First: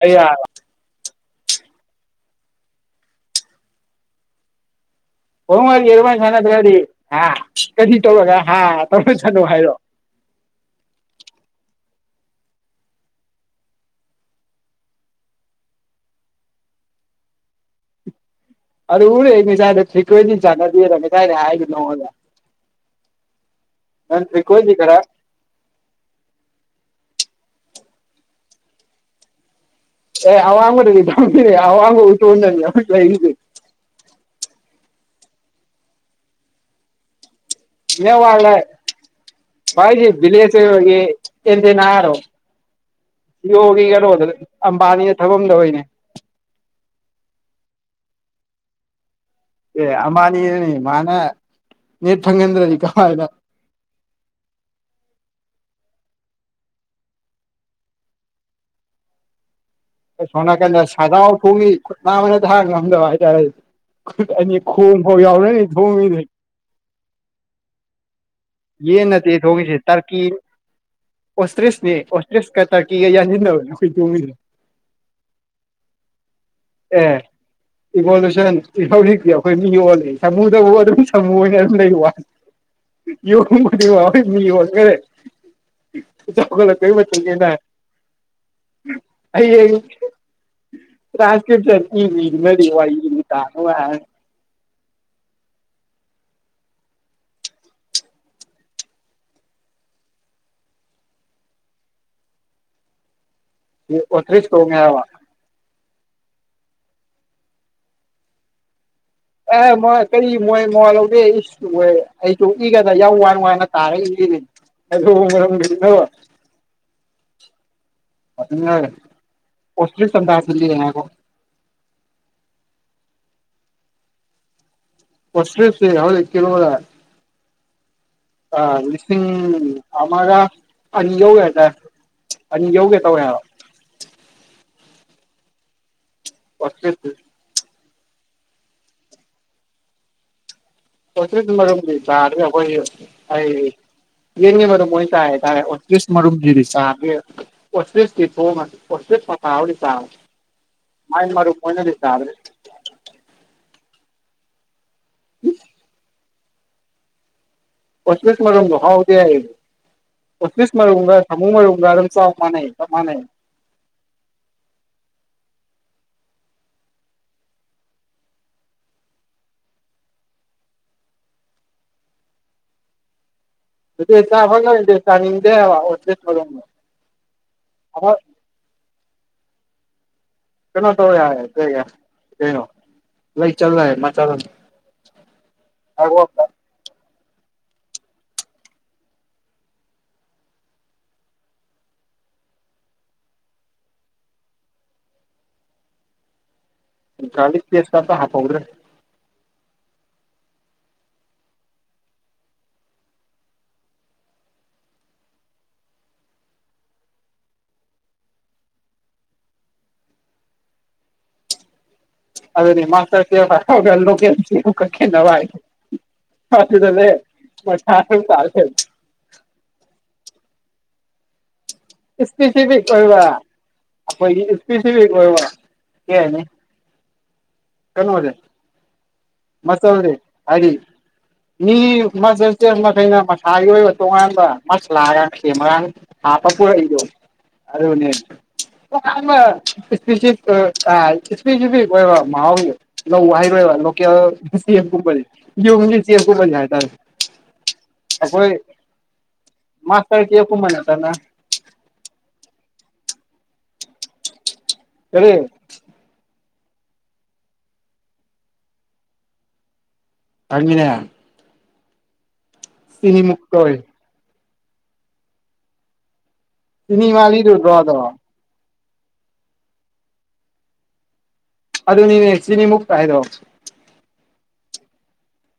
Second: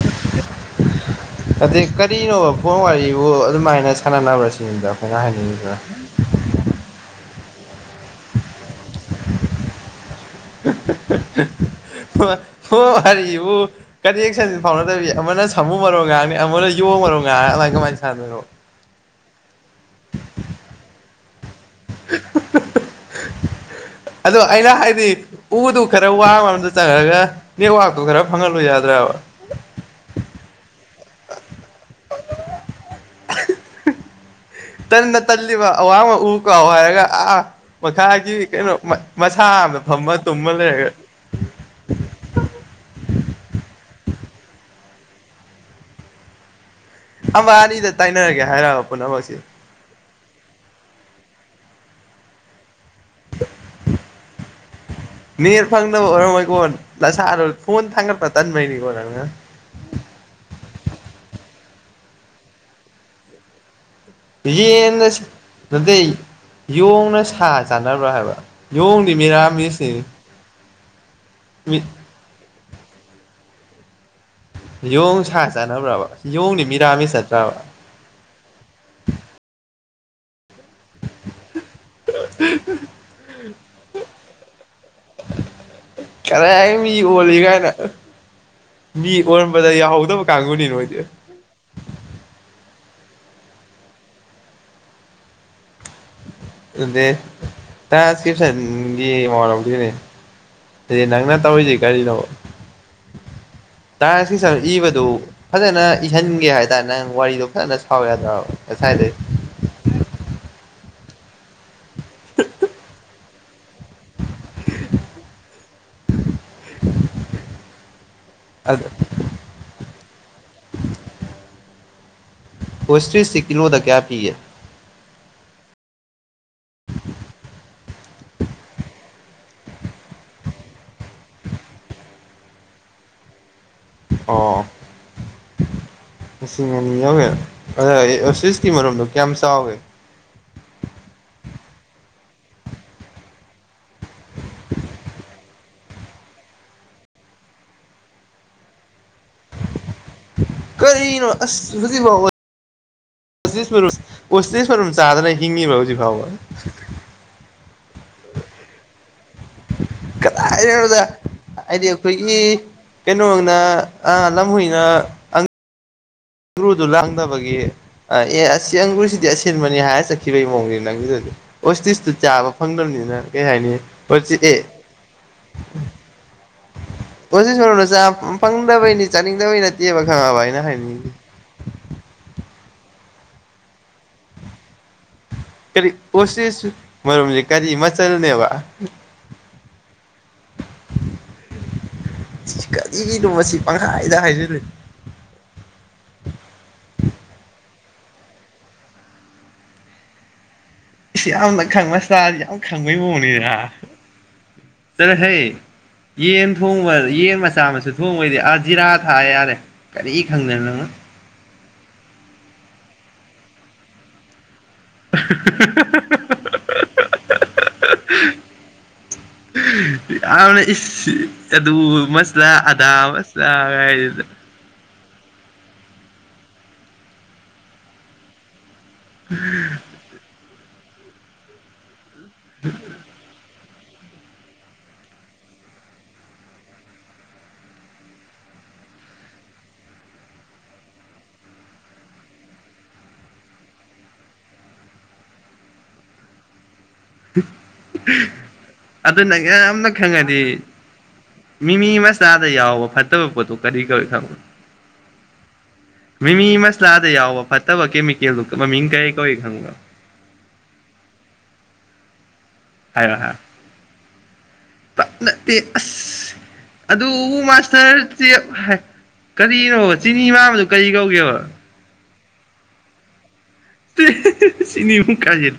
ꯑ ꯌꯥꯔ ꯑꯗꯩ ꯀꯔꯤꯅꯣꯕ ꯄꯣꯟ ꯋꯥꯔꯤꯕꯨ ꯑꯗꯨꯃꯥꯏꯅ ꯁꯥꯟꯅꯅꯕ꯭ꯔꯥ ꯁꯤꯗ ꯍꯃꯔ ꯏꯃ ꯑꯗꯨꯔꯤ ꯍꯥ ꯀꯔꯤ ꯇꯧꯔꯒ ꯍꯥ ꯇꯧꯔ ꯆꯠꯅꯣ ꯍꯥꯏꯔꯣ ꯎ [unintelligible] ꯑꯣ ꯍꯥꯏꯔꯤꯕꯨ ꯀꯅꯦꯛꯁꯟ ꯐꯥꯎꯅꯗꯕꯤ ꯑꯃꯅ ꯁꯥꯃꯨ ꯃꯔꯣꯏꯒꯥꯡꯅꯤ ꯑꯃꯅ ꯌꯣ ꯑꯣꯏ ꯃꯁꯔꯔꯣ [inaudible] ꯔꯦꯥꯏ ꯐꯤꯀꯗꯤ ꯆꯅ ꯆꯥꯏ ꯍꯥꯏ ꯅꯗ ꯑꯗꯣ ꯑꯩꯅ ꯍꯥꯏꯗꯤ ꯎꯗꯨ ꯈꯔ ꯋꯥꯕꯗ ꯆꯪꯒ ꯂꯦꯛꯋꯥꯛꯇꯨ ꯈꯔ ꯐꯪꯍꯜꯂꯨ ꯌꯥꯗ꯭ꯔꯕ ꯑꯦ ꯑꯋꯥꯒ ꯑꯣꯏ ꯇꯣꯅꯤ ꯀꯩ ꯇꯟꯅ ꯇꯜꯂꯤꯕ ꯑꯋꯥꯕ ꯎ ꯀꯥꯎ ꯍꯥꯏꯔꯒ ꯑꯥ ꯃꯈꯥꯒꯤ ꯅꯦꯠꯋꯥꯛꯂ ꯀꯩꯅꯣ ꯃꯁꯥ ꯑꯃꯗ ꯚꯥꯏꯁꯤ ꯐꯝꯃ ꯇꯨꯝꯃ ꯚꯤꯂꯦꯖ ꯂꯩꯔꯒ ꯍ ꯑꯣꯏꯕꯒꯤ [unintelligible] ꯌꯣꯒꯤ ꯀꯩꯅꯣꯗ ꯑꯝꯕꯥꯅꯤꯅ ꯊꯕꯗꯣꯏꯅꯦ ꯑꯃ ꯑꯅꯤꯗ ꯇꯥꯏꯅꯔꯒꯦ ꯍꯥꯏꯔꯛꯑꯔꯕ ꯄꯨꯝꯅꯃꯛꯁꯤꯦ ꯑꯦ ꯑꯃꯅꯤꯅꯤ ꯃꯥꯅ ꯅꯠ ꯐꯪꯗ꯭ꯔꯖꯤ ꯃꯤ ꯐ ꯑꯣꯏꯔꯝꯃꯣꯏ ꯀꯣꯟꯁꯔ ꯐꯣꯟ ꯊꯥꯡꯒꯠꯄ ꯇꯟꯕꯩꯅꯤ ꯑꯣꯏꯔꯅ ꯁꯣꯝ ꯅꯥꯀꯟꯗ ꯁꯖꯥꯎ ꯊꯣꯡꯉꯤ ꯈꯨꯠ ꯅꯥꯕꯅ ꯊꯥꯡ ꯉꯝꯗꯕ ꯍꯥꯏꯇꯥꯔꯦ ꯈꯨꯠ ꯑꯅꯤ ꯈꯣꯡ ꯌꯦꯟꯅ ꯐꯥꯎ ꯌꯥꯎꯔꯅꯤ ꯅꯠꯇꯦ ꯊꯣꯡꯉꯤꯅꯦꯣꯏ ꯌꯣꯡꯅ ꯁꯥ ꯆꯥꯅꯕ꯭ꯔꯥ ꯍꯥꯏꯕ ꯌꯦꯟ ꯌꯣꯡꯗꯤ ꯃꯤꯔꯥꯃꯤꯁꯅꯤ ꯑꯣꯁꯇꯔꯤꯁꯅꯦ ꯑꯣꯁꯇ꯭ꯔꯔꯤꯁ ꯀ ꯇ ꯀ ꯌꯥ ꯅꯣꯏ ꯇꯔ ꯌꯣꯡ ꯁꯥ ꯆꯥꯅꯕ꯭ꯔꯕ ꯌꯦꯣꯡꯗꯤ ꯃꯤꯔꯥ ꯃꯤ ꯑꯦ ꯆꯠꯇ꯭ꯔꯕ ꯏꯚꯣꯂꯨꯁꯟ ꯏꯍꯧꯔꯤ ꯑꯩꯈꯣꯏ ꯃꯤ ꯑꯣꯜꯂꯤ ꯑꯦ ꯁꯃꯨꯗꯕꯨ ꯑꯗꯨꯝ ꯁꯃꯨ ꯑꯣꯏꯅ ꯑꯗꯨꯝ ꯂꯩ ꯋꯥꯅꯤ ꯌ ꯈꯨꯗꯤꯡꯃꯛ ꯍꯣꯏ ꯃꯤ ꯑꯣꯏ ꯦ ꯀ ꯀꯔꯥꯏ ꯃꯤ ꯃꯆ ꯑꯣꯜꯂꯤ ꯀꯅ [unintelligible] ꯀꯥꯏꯅ ꯃꯤ ꯑꯩ ꯑ ꯑꯣꯟꯕꯗ ꯌꯥꯍꯧꯗꯕ ꯀꯥꯡꯕꯨꯅꯤ ꯅꯣꯏꯗꯤ ꯔꯥꯁꯀꯤ ꯆ ꯃꯗꯤ ꯋꯥꯏ ꯏ ꯀꯥꯔ ꯍꯥꯏ ꯑ ꯇꯁꯀꯤꯁꯒꯤ ꯃꯋꯥ ꯂꯧꯗꯦ ꯅꯅꯥꯪꯅ ꯇꯑꯣ ꯑꯣꯏꯁ ꯀꯔꯤꯅꯣ ꯂꯕ ꯇꯁꯤ ꯑꯣꯊ꯭ꯔꯤꯁ ꯇꯣꯡꯉꯦ ꯍꯥꯏꯕ ꯏꯕꯗꯨ ꯐꯖꯅ ꯏꯍꯟꯒꯦ ꯍꯥꯏꯇꯥꯔꯦ ꯅꯪ ꯋꯥꯔꯤꯗꯣ ꯐꯖꯅ ꯁꯥꯎꯋꯦꯗ ꯉꯁꯥꯏꯗꯩ ꯑꯦ ꯃꯣꯏ ꯀꯔꯤ ꯃꯣꯏ ꯃꯣꯉ ꯂꯧꯒꯦ ꯏꯁꯦ ꯑꯩꯁꯨ ꯏꯒꯗ ꯌꯥꯝ ꯋꯥꯅ ꯋꯥꯅ ꯀ ꯎꯔꯝ [unintelligible] ꯑꯣꯁꯔꯤꯗꯣ ꯄꯣꯁꯇꯔꯤꯁꯤ ꯀꯂꯣꯗ ꯀꯌꯥ ꯄꯤ ꯍꯁꯦꯁꯦ ꯍꯧ ꯀꯂꯣꯗ ꯑ ꯂꯤꯁꯤꯡ ꯑꯔ ꯑ ꯌꯎ ꯌꯥ ꯍꯥꯏꯇꯥ ꯌꯎꯒꯦ ꯇꯧꯌꯦ ꯑ ꯃꯅꯤ ꯑꯣꯁꯇ꯭ꯔꯤꯁꯇꯤ ꯌꯥꯒꯦ ꯑ ꯁꯤꯁꯀꯤ ꯃꯔꯣꯗꯣ ꯀꯌꯥꯝ ꯆꯥꯎꯏꯦ ꯀ ꯔꯈꯣꯏ ꯑꯩ ꯌꯦꯟꯉ ꯃꯔꯝ ꯃꯣꯏ ꯆꯥꯏꯇꯥꯔꯦ ꯑꯣꯇ꯭ꯔꯤꯁ ꯃꯔꯨꯝꯁꯤꯗꯤ ꯆꯥ ꯑꯣꯇ꯭ꯔꯤꯁꯇꯤ ꯊꯣꯡꯉ ꯄꯣꯦ ꯄꯊꯥ ꯍꯧꯗꯤ ꯆꯥꯦ ꯃꯥꯏ ꯀꯔꯤꯅꯣ ꯃꯔꯨꯞ ꯑꯣꯏꯅꯅꯗꯤ ꯆꯥꯗ꯭ꯔꯦ ꯄꯤꯁ ꯃꯔꯨꯝ ꯄꯇꯤꯁ ꯃꯔꯨꯝ ꯆꯥꯗꯅ ꯍꯤꯡꯉꯤꯕ ꯍꯧꯖꯤꯛ ꯐꯥꯎꯕ ꯍꯁꯁ ꯃꯔꯣ ꯍꯥꯎꯗꯦ ꯑꯣꯁꯁ ꯃꯔ ꯀꯗꯥꯏꯗꯩꯅꯣꯗ ꯎ ꯁꯃꯨ ꯃ ꯎ ꯍꯥꯏꯗꯤ ꯆ ꯑꯩꯈꯣꯏꯒꯤ ꯃꯥꯅꯦ ꯃꯥꯅꯦ ꯀꯩꯅꯣꯅ ꯑꯥ ꯂꯝꯍꯨꯏꯅ ꯑꯪꯒ꯭ꯔꯨꯗꯨ ꯂꯥꯡꯗꯕꯒꯤ ꯑꯦ ꯑꯁꯤ ꯑꯪꯒ꯭ꯔꯨꯁꯤꯗꯤ ꯑꯁꯤꯟꯕꯅꯤ ꯍꯥꯏꯔ ꯆꯠꯈꯤꯕꯒꯤ ꯃꯑꯣꯡꯅꯤ ꯅꯪꯒꯤꯗꯗꯤ ꯑꯣꯁꯇꯤꯤꯁꯇ ꯆꯥꯕ ꯐꯪꯗꯕꯅꯤꯅ ꯀꯩ ꯍꯥꯏꯅꯤ ꯑꯗꯨ ꯑꯣꯁꯇꯤ ꯆꯕꯒꯦ ꯆꯗꯦꯦ ꯑꯣ ꯁꯣꯏꯅꯨꯅ ꯆ ꯐꯪꯗꯕꯩꯅꯤ ꯆꯥꯅꯤꯡꯗꯕꯩ ꯅꯠꯇꯦꯕ ꯈꯪꯉꯕ ꯑꯩꯅ ꯀꯩꯅꯣ ꯇꯧ ꯍꯥꯏꯅꯤꯡꯉꯤꯁꯦ ꯌꯥ ꯀ ꯀꯩꯅꯣ ꯂ ꯆꯜꯂ ꯃꯥ ꯆ ꯀꯔꯤ ꯑꯣꯁꯤꯁꯨ ꯃꯔꯝꯁꯦ ꯀꯔꯤ ꯃꯆꯜꯅꯦꯕ [unintelligible] ꯀꯔꯤꯒꯤꯅꯣ ꯃꯁꯤ ꯄꯪꯈꯥꯏꯗ ꯍꯥꯏꯖꯤꯜꯂꯤ [inaudible] ꯂꯤ ꯄꯦꯁꯇ ꯍꯥꯄꯗ꯭ꯔꯦ ꯌꯥꯝꯅ ꯈꯪꯕ ꯁꯇꯥꯗꯤ ꯌꯥꯝ ꯈꯪꯕꯩ ꯃꯑꯣꯅꯤꯗ ꯆꯂꯦ ꯍꯦ ꯌꯦꯟ ꯊꯣꯡꯕ ꯌꯦꯟ ꯃꯆꯥ ꯃꯁꯨ ꯊꯣꯡꯕꯩꯗꯤ ꯑꯥ ꯖꯤꯔꯥ ꯊꯥꯑ ꯌꯥꯔꯦ ꯀꯔꯤ ꯈꯪꯗꯅꯣ ꯅꯪꯅꯣ [inaudible] ꯑꯗꯨꯗꯅꯤ ꯃꯥꯇꯕ꯭ꯔꯣ ꯀ ꯀꯛꯦ ꯅꯕꯥꯏ ꯐꯗ ꯂꯩꯦ ꯃ ꯊꯥ ꯆꯥꯔꯁ ꯑ ꯑꯗꯨ ꯃꯁꯂꯥ ꯏꯁꯄꯦꯁꯤꯐꯤꯛ ꯑꯗꯥ ꯃꯁꯂꯥ ꯀꯗ ꯁꯤ ꯀꯅꯦ ꯀꯟꯋꯥꯗꯦ ꯃꯁꯦ ꯍꯥꯏꯗꯤ ꯃꯥꯖꯦꯜꯁ ꯀꯩꯅ ꯃꯥ ꯊꯥꯒꯤ ꯑꯣꯏꯕ ꯇꯣꯉꯥꯟꯕ ꯃꯁꯂꯥꯒ ꯁꯦꯝꯃꯒꯥꯡ ꯍꯥꯞꯄ ꯄꯨꯔꯛꯏꯗꯣ ꯑꯗꯅꯦꯠ ꯏꯁꯄꯦꯁꯤꯐꯤꯛ ꯑꯣꯏꯕ ꯃꯍꯥꯎꯒꯤ ꯂꯧ ꯍꯥꯏꯩꯔꯣꯏꯕ ꯌꯥ ꯁꯤꯦꯝ ꯌ ꯁꯤꯦꯝ ꯀꯜ ꯌꯥꯗ ꯑꯗꯨꯅ ꯌꯥꯝꯅ ꯃꯥꯁꯇꯔ ꯈꯪꯉꯗꯤ ꯀꯦꯞꯀꯨꯝꯕ ꯅꯠꯇꯅ ꯃꯤ ꯃꯤ ꯃꯁ ꯇꯥꯗ ꯌꯥꯎꯑꯣꯣꯕꯣ ꯐꯠꯇꯕ ꯄꯣꯠꯇꯣ ꯀꯔꯤ ꯀꯔꯤ ꯈꯔ ꯀꯔꯤ ꯃꯤ ꯃꯁꯂꯥꯗ ꯌꯥꯎꯕ ꯐꯠꯇꯕ ꯀꯃꯤ ꯀ ꯂ ꯃꯤ ꯀꯦ ꯀꯧꯏ ꯈꯪꯕ ꯑꯉꯅꯦ ꯍꯥꯏꯔꯣ ꯍꯥꯏꯔꯣ ꯁꯤꯅꯤꯃꯨꯀ ꯑꯣꯏꯣꯏ ꯅꯠꯇꯦ ꯑꯁ ꯆꯤꯅꯤ ꯑꯗꯨ ꯃꯥꯜꯂꯤꯗꯨꯗ꯭ꯔꯣ ꯑꯗꯣ ꯃꯥꯁꯇꯔꯁꯦ ꯀꯔꯤꯅꯣꯕ ꯆꯤꯅꯤ ꯃꯝꯕꯗꯨ ꯀꯔꯤ ꯀꯧꯒꯦꯕ ꯁꯤꯅꯤꯃꯨꯛꯇ ꯍꯥꯏꯗꯣ ꯁꯤꯅꯤꯃꯨꯛ ꯀꯖꯤ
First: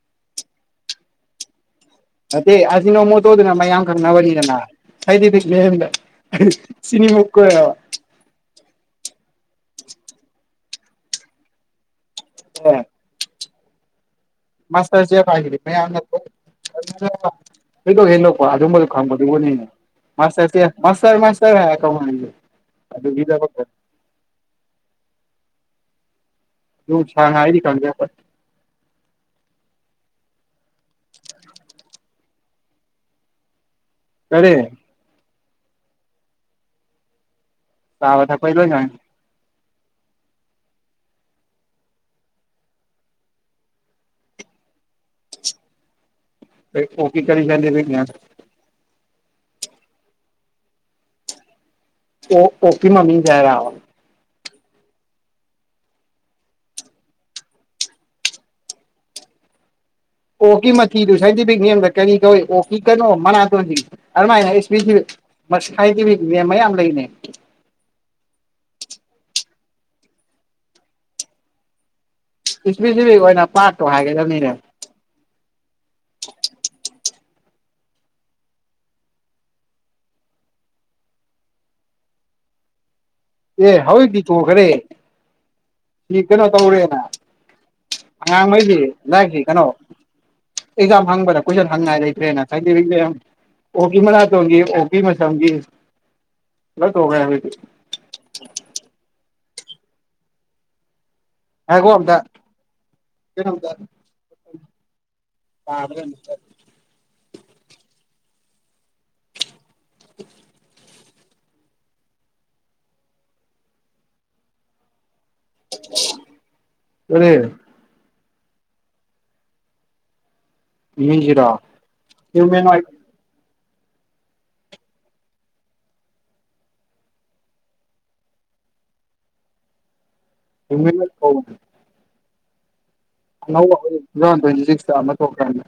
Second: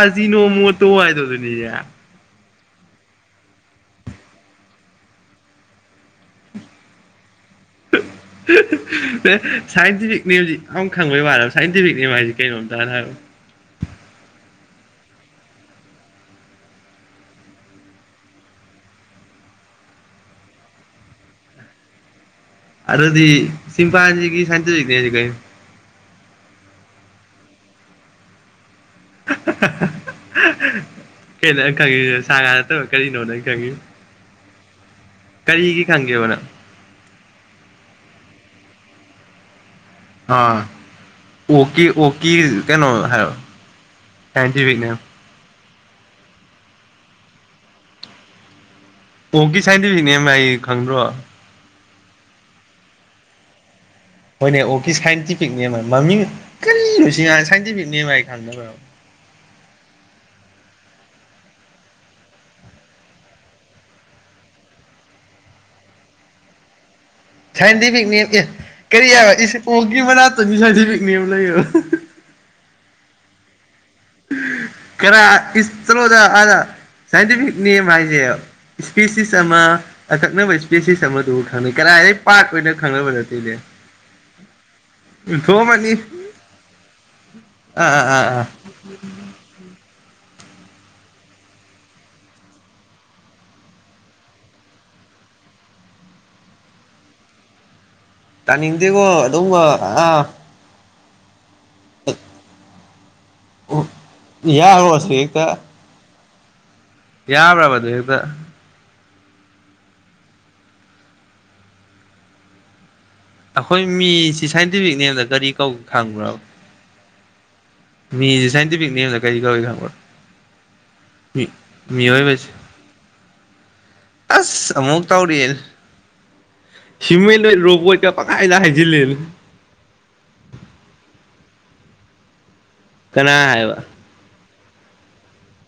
ꯑꯁꯤ ꯅꯣꯡ ꯃꯣꯠꯇꯣ ꯍꯥꯏꯗꯣ ꯑꯗꯨꯅꯦꯦ ꯅꯦ ꯑꯁꯤ ꯅꯣꯡꯃ ꯇꯧꯗꯅ ꯃꯌꯥꯝ ꯈꯪꯅꯕꯅꯤꯗꯅ ꯍꯥꯏꯗꯤ ꯁꯤ ꯁꯥꯏꯟꯇꯤꯐꯤꯛꯅꯦ ꯍꯧꯖꯤꯛ ꯑꯃ ꯈꯪꯕꯩ ꯋꯥ ꯁꯥꯏꯟꯇꯤꯐꯤꯛ ꯍꯥꯏꯁꯤ ꯀꯩ ꯅꯣ ꯇꯔ ꯃꯥꯁꯔꯖꯦꯞ ꯍꯥꯏ ꯍꯗꯣꯛ ꯍꯂꯀꯣ ꯑꯗꯨꯝꯕ ꯈꯪꯝꯕꯗꯤꯕꯨꯅꯤꯁꯇꯔꯁꯔ ꯃꯥꯁꯔ ꯀ ꯑꯗꯗꯤ ꯆꯤꯝꯄꯥꯟꯖꯤꯒꯤ ꯁꯥꯟꯇꯤꯐꯤꯛ ꯅꯦꯝꯖꯤ ꯀꯩꯅ ꯍ ꯁꯥꯡ ꯍꯥꯏꯗꯤ ꯀꯒꯦꯄꯔ ꯀꯂ ꯈꯪꯒꯤꯁꯤ ꯁꯥꯒꯥ ꯅꯠꯇꯕ ꯀꯔꯤꯅꯣ ꯅꯪ ꯈꯪꯉꯌꯨ ꯐꯔꯦ ꯀꯔꯤꯒꯤ ꯈꯪꯒꯦꯕꯅ ꯊ ꯄꯩꯗ ꯌꯥ ꯑꯥ ꯑꯣꯀꯤ ꯑꯣꯀꯤ ꯀꯩꯅꯣ ꯍꯥꯏꯔ ꯊꯇꯕꯤꯅ ꯐ ꯑꯣꯀꯤ ꯀꯔꯤ ꯂꯗ ꯐ ꯑꯣꯒꯤ ꯁꯥꯏꯗꯕꯤꯅꯦ ꯑꯩ ꯈꯪꯗ꯭ꯔꯣ ꯑꯣ ꯑꯣꯄꯤ ꯃꯃꯤ ꯀꯔ ꯍꯣꯏꯅꯦ ꯑꯣꯀꯤ ꯁꯥꯏꯟꯇꯤꯐꯤꯛ ꯅꯦꯝ ꯍꯥꯏ ꯃꯃꯤꯡ ꯀꯔꯤꯅꯣꯁꯤ ꯁꯥꯏꯟꯇꯤꯐꯤꯛ ꯅꯦꯝ ꯍꯥꯏ ꯈꯪꯗꯕ꯭ꯔ ꯑꯣꯀꯤ ꯃꯊꯤꯗꯨ ꯁꯥꯏꯟꯇꯤꯐꯤꯛ ꯅꯦꯝꯗ ꯀꯔꯤ ꯀꯧꯏ ꯑꯣꯀꯤ ꯀꯅꯣ ꯃꯅꯥꯇꯣꯟꯁꯤ ꯑꯗꯨꯃꯥꯏꯅ ꯏꯁ ꯃꯁ ꯈꯥꯏꯗꯦ ꯃ ꯃꯌꯥꯝꯝ ꯂꯅꯦ ꯁꯥꯏꯟꯗꯤ ꯄꯤꯛꯅꯦ ꯑꯦ ꯀꯔꯤ ꯍꯥꯏ ꯏ ꯄꯒꯤ ꯃꯅꯥꯛꯇꯅꯤ ꯁꯥꯏꯗꯤ ꯄꯤꯛꯅꯦ ꯑꯃ ꯂꯩꯕ ꯏꯁꯄꯤꯁꯤꯐꯛ ꯑꯣꯏꯅ ꯄꯥꯔꯠꯇꯣ ꯍꯥꯏꯒꯗꯕꯅꯤꯅꯦ ꯆꯂꯑꯣꯗ ꯑꯗ ꯁꯥꯏꯟꯇꯤꯐꯤꯛ ꯅꯦꯝ ꯍꯥꯏꯁꯦ ꯏꯁꯄꯦꯁꯤꯁ ꯑꯃ ꯑꯀꯛꯅꯕ ꯏꯁꯄꯦꯁꯤꯁ ꯑꯃꯗꯨ ꯈꯪꯅꯩ ꯀ ꯄꯥꯛ ꯑꯣꯏꯅ ꯈꯪꯕ ꯅꯠꯇꯦ ꯑꯦ ꯍꯧꯖꯤꯛꯇꯤ ꯇꯣꯈ꯭ꯔꯦ ꯁꯤ ꯀꯩꯅꯣ ꯇꯧꯔꯦꯅ ꯎ ꯎ ꯎꯝ ꯎꯝ ꯂꯁꯤ ꯀꯩꯅꯣ [inaudible] ꯑꯦꯛꯖꯥꯝ ꯍꯪꯕꯔꯦ ꯀꯣꯏꯟ ꯍꯪꯉ ꯍꯥꯏꯔ꯭ꯔꯦ ꯑꯣꯀꯤ ꯃꯅꯥ ꯇꯣꯒ ꯑꯣꯀꯤ ꯃꯁꯝꯒꯤ ꯣꯒ ꯇꯅꯤ ꯏꯗꯤꯦꯒꯣ ꯑꯗꯨꯗꯕꯣ ꯑ ꯍꯒ ꯋꯥꯗ ꯌꯥ ꯍꯁꯦ ꯌꯦꯛꯇ ꯇꯥꯕ꯭ꯔ ꯌꯥꯕ꯭ꯔꯕꯗꯨꯛꯇ [inaudible] ꯑꯩꯈꯣꯏ ꯃꯤꯁꯤ ꯁꯥꯏꯟꯇꯤꯐꯤꯛ ꯅꯦꯝꯗ ꯀꯔꯤꯧ ꯈꯪꯕ꯭ꯔꯕ ꯑꯅꯦ ꯃꯤ ꯁꯥꯏꯟꯇꯤꯐꯛ ꯅꯦꯝꯁꯦ ꯀꯥꯏꯒꯤ ꯀꯕꯨ ꯈꯝꯕ ꯃꯤ ꯀꯔꯤ ꯃꯑꯣꯣꯏ ꯍ꯭ꯌꯨꯃꯦꯅꯣꯏꯠ ꯑꯁ ꯑꯃꯨꯛ ꯇꯧꯔꯤꯌꯦ ꯁꯤꯃꯦ ꯂꯣꯏ ꯔꯣꯕꯣ ꯀ ꯄꯥꯏꯗ ꯍꯥꯏꯥꯏꯁꯤꯂ ꯏ ꯀꯅꯥ ꯑꯅꯧꯕ ꯍꯥꯏꯕ ꯇꯨ ꯊꯥꯎꯟ ꯇ꯭ꯋꯦꯟꯇꯤ ꯁꯤꯛꯁꯇ ꯑꯃ ꯊꯣꯛꯈ꯭ꯔꯅꯦ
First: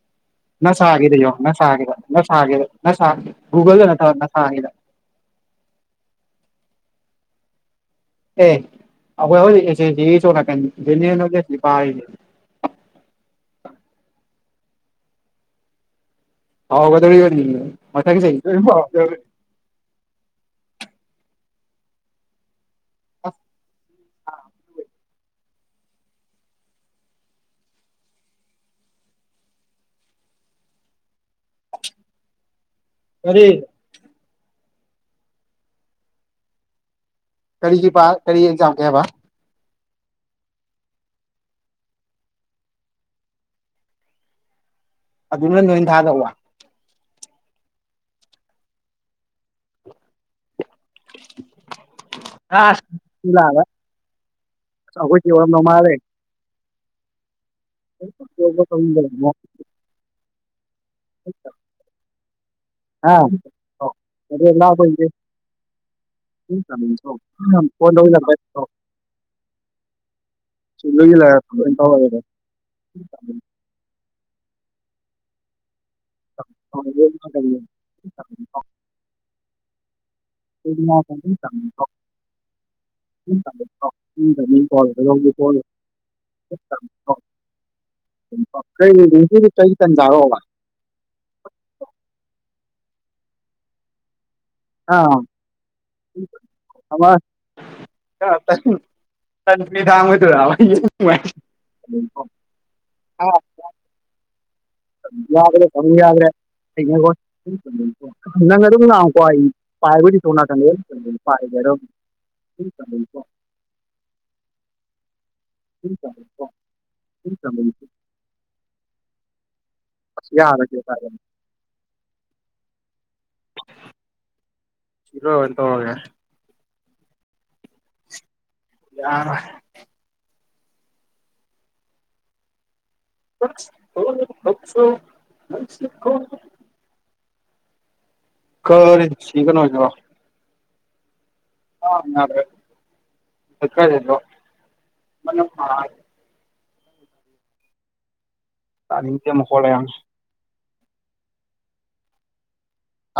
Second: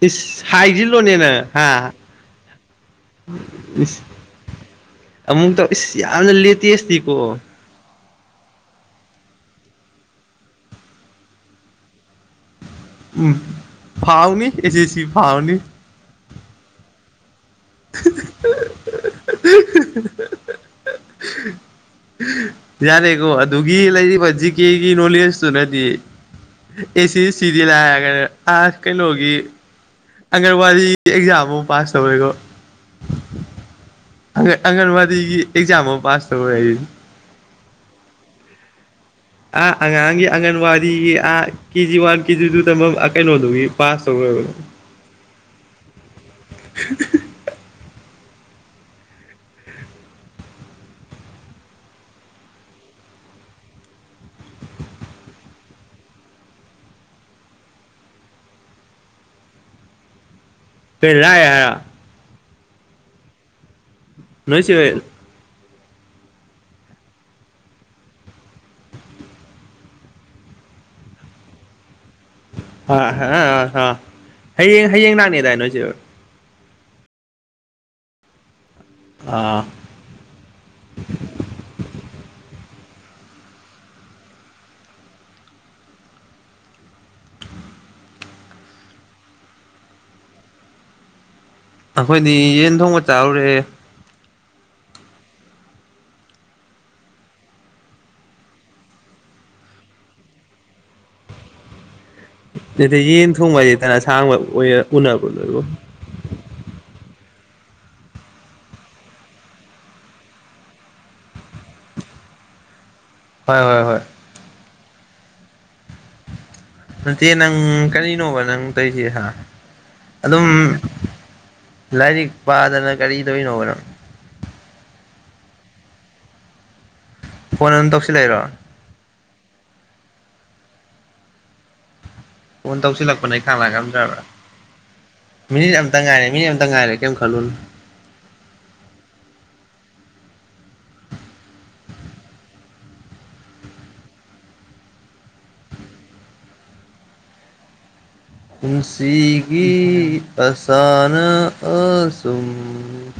ꯏꯁ ꯅ ꯁꯥꯒꯤꯗ ꯍꯥꯏꯖꯤꯜꯂꯣꯅꯦꯅ ꯌꯣ ꯅ ꯍꯥ ꯁꯥꯒꯦꯗ ꯁꯥꯒꯦꯨꯒꯜꯗ ꯁꯥꯗ ꯑꯃꯨꯛꯛꯇ ꯏꯁ ꯌꯥꯝꯅ ꯂꯦꯇꯁꯇꯀꯣ ꯑꯦ ꯑꯩꯈꯣꯏ ꯍꯧꯖꯤꯛꯀ ꯎꯝ ꯐꯥꯎꯥꯎꯅꯤ ꯑꯦꯁꯤ ꯑꯦꯁꯤ ꯐꯥꯎꯥꯎꯅꯤ ꯍꯥꯎꯒꯗꯧ ꯃꯊꯒꯤ ꯆ ꯌꯥꯔꯦꯀꯣ ꯑꯁ ꯑꯗꯨꯒꯤ ꯂꯩꯔꯤꯕ ꯖꯤ ꯀꯦꯒꯤ ꯅꯣꯂꯦꯖ ꯅꯗꯤ ꯑꯦꯁꯤ ꯁꯤꯗꯤꯤ ꯂꯒꯩꯅ ꯑ ꯀꯩꯅꯣꯒꯤ ꯑꯪꯒꯟꯋꯥꯗꯤ ꯑꯦꯛꯖꯥꯝ ꯑꯃ ꯄꯥꯁ ꯇꯧꯔꯦꯀꯣ ꯀꯔꯤ ꯑ ꯑꯪꯒꯟꯋꯥꯗꯤꯒꯤ ꯑꯦꯛꯖꯥꯝ ꯑꯃ ꯄꯥꯁ ꯇꯧꯔꯦ ꯑꯩ ꯀꯔꯤꯒꯤ ꯄ ꯀꯔꯤ ꯑꯦꯛꯖꯥꯝ ꯀ ꯍꯥꯏꯦꯕ ꯑꯥ ꯑꯉꯥꯡꯒꯤ ꯑꯪꯒꯟꯋꯥꯗꯤꯒꯤ ꯑꯥ ꯀꯦꯖꯤ ꯋꯥꯟ ꯀꯦꯖꯤ ꯇꯨ ꯇ ꯀꯩꯅꯣꯗꯨꯒꯤ ꯄꯥꯁ ꯇꯧꯔꯣꯏꯕ ꯑꯗꯨꯅ ꯅꫭꯏꯟ ꯊꯥꯗꯧꯕ꯫ ꯫ ꯑꯁ ꯊꯤꯜꯂꯔꫭꯏ꯫ ꯑꯈꫭꯏ ꯆ‌ꯦ ꯑꫭꯏꯔꯝꯗꯧ ꯃꯥꯜꯂꯤ꯫ [unintelligible] [unintelligible] [unintelligible] ꯅꯣꯏ ꯆꯦ ꯍꯣꯏ ꯐꫭꯟ ꯇꯧꯖꯤꯟꯂꯛꯄꯩ꯫ ꯁꯤ ꯂꫭꯏꯖꯤꯟꯂꯒ ꯑꫭꯏꯟ ꯊꯧꯔꯒ‌ꯦꯗ꯫ ꯑ ꯍꯌꯦꯡ ꯍꯌꯦꯡ ꯂꯥꯛꯅꯦꯗꯥꯏ ꯅꯣꯏꯆ‌ꯦ ꯍꫭꯏ꯫ [unintelligible] ꯑꯥ꯫ [unintelligible] ꯐꫭꯟꯅꯤ꯫ ꯫ [unintelligible] ꯉꯁꯤꯗꯤ ꯀꯩ ꯇꯟ ꯆꯥꯔꫭꯕ꯫ ꯑꯈꯣꯏꯗꯤ ꯌꯦꯟ ꯊꯣꯡꯕ ꯆꯥꯎꯔꯦ꯫ ꯑꯥ ꯑꯃ꯫ ꯀꯥ ꯇꯟꯅꯨ ꯅ ꯅꯨꯃꯤꯗꯥꯡ ꯑꫭꯏꯗꫭꯏꯔꯕ ꯌ‌ꯦꯟ ꯊꫭꯡꯕ ꯍꯥꯏꯁꯤ꯫ ꯇ‌ꯦ ꯇ‌ꯦ ꯌꯦꯟ ꯊꫭꯡꯕ ꯍꯥꯏꯁ‌ꯦ ꯇꯟꯑꯁꯥꯡꯕ꯫ ꯌꯥꯗ꯭ꯔ‌ꯦ ꯇꯥꯃꫭ ꯌꯥꯗ꯭ꯔ‌ꯦ ꯑꯩꯒꯤ ꯑꫭꯏ꯫ ꯅꯪ ꯑꯗꯨꯝ ꯉꯥꯡꯉꯨꯀꫭ ꯄꯥꯏꯕꯕꯨꯗꯤ ꯁꫭꯝꯅꯀꯟꯗ ꯄꯥꯏꯒ‌ꯦ ꯑꯗꯨꯝ꯫ ꯫ ꯍꯣꯏ ꯍꯣꯏ ꯍꯣꯏ꯫ ꯫ ꯅꯠꯇꯦ ꯅꯪ ꯀꯔꯤꯅꯣꯕ ꯅꯪ ꯇꯧꯁꯦ ꯍꯥ ꯑꯗꯨꯝ꯫ ꯂꯥꯏꯔꯤꯛ ꯄꯥꯗꯅ ꯀꯔꯤ ꯇꫭꯏꯅꫭꯕ ꯅꯪ ꯫ ꯁꯤꯂꫭꯏꯔ ꯑꫭꯟꯇꯧꯔꯒ‌ꯦ ꯌꯥꯏ꯫ ꯐꯣꯟ ꯑꯗꯨꯝ ꯇꯧꯁꯤꯟ ꯂꯩꯔꯣ꯫ ꯌꯥꯔꫭꯏ꯫ ꯀꫭꯟ ꯇꯧꯁꯤ꯫ ꯖꯥꯜꯂꯛꯄꯅ ꯈꯥꯡꯂꯥꯛ ꯉꯝꯗ꯭ꯔꯥꯕ ꯃꯤꯅꯤꯠ ꯑꯃꯇ ꯉꯥꯏꯔꯦ ꯃꯤꯅꯤꯠ ꯑꯃ ꯉꯥꯏꯔꯦ ꯀꯩꯝꯈꯜ꯫ ꯈꯜꯂꯨꯟ꯫ ꯀꯔꯤꯟ ꯁꯤꯀꯩꯅꫭꯁꯤꯕꫭ꯫ [unintelligible] ꯇꯥꯅꯤꯡꯗꯦ ꯃꯈꯣꯜ ꯄꯨꯟꯁꯤꯒꯤ ꯃꯌꯥꯝ ꯑꯁꯥꯅ ꯑꯁꯨꯝ꯫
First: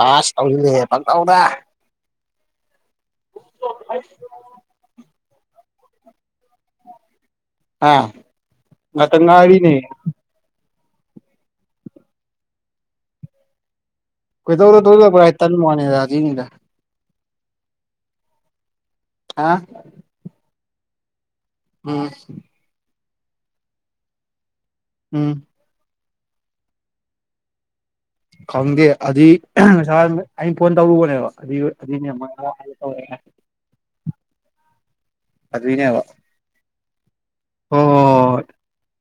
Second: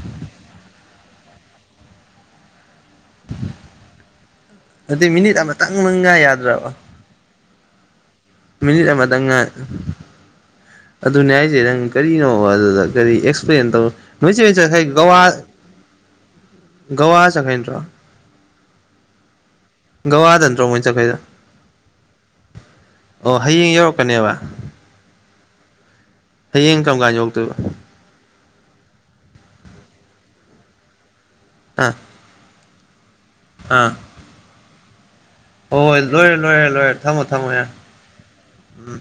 ꯑꯁ ꯇꯧꯖꯤꯟ ꯂꯛꯑꯦ ꯄꯪꯇꯧꯗ꯫ ꯫ ꯑꯃ ꯇꯪꯗꯪ ꯉꯥꯏ ꯌꯥꯗ꯭ꯔꯥꯕ꯫ ꯑꯥ ꯉꯥꯏ ꯃꯇꯝꯉꯥꯏꯔꯤꯅ‌ꯦ꯫ ꯑꯗꯨꯅꯦ ꯍꯥꯏꯁꯦ ꯅꯪ ꯀꯔꯤꯅꯣ ꯑꯗꯨꯗ ꯀꯔꯤ ꯑꯦꯛꯁꯄ꯭ꯂꯦꯟ ꯇꯧ꯫ ꯅꯣꯏꯆ‌ꯦ ꯍꫭꯏ ꯀꯣꯏꯗꯧꯗ ꯆꯠꯈꯩ ꯒꯋꯥ ꯇꯧꯖꯕ꯭ꯔꯥ ꯍꯥꯏ ꯇꯟꯕ ꯋꯥꯅꯤꯗ ꯑꯗꯨꯏꯅꯤꯗ ꯒꯋꯥ ꯆꯠꯈꯩ ꯅꯠꯇ꯭ꯔꯣ꯫ ꯍ꯫ ꯒꯋꯥꯗ ꯅꯠꯇ꯭ꯔꫭ ꯃꫭꯏꯟ ꯆꯠꯈ꯭ꯔꯤꯗꫭ꯫ ꯎꯝ꯫ ꯑꯣ ꯍꯌꯦꯡ ꯌꯧꯔꯛꯀꯅꯦꯕ꯫ ꯎꯝ꯫ ꯍꯌꯦꯡ ꯀꯝꯀꯥꯟ ꯌꯧꯛꯔꯛꯇꯣꯏꯕ꯫ ꯈꯪꯗꯦ ꯑꯗꯨꯏ ꯉꯁꯥꯏꯋꯥꯏ ꯑꯩꯟ ꯐꯣꯟ ꯇꯧꯔꯨꯕꯅꯦꯕ꯫ ꯑꯗꯨꯏ ꯑꯥ ꯑꯗꯨꯏꯅ‌ꯦ ꯃꫭꯏꯟ ꯍꯜꯂ ꯍꯜꯂ ꯇꯧꯔꯛꯏꯔꯥꯏ꯫ ꯍꯣꯏꯣꯏ ꯂꯣꯏꯔꯦ ꯂꯣꯏꯔꯦ ꯂꯣꯏꯔꯦ ꯊꯝꯃꯣ ꯊꯝꯃꯣ ꯌꯥ ꯍꯣ ꯍꯣ ꯍꯣ ꯎꯝ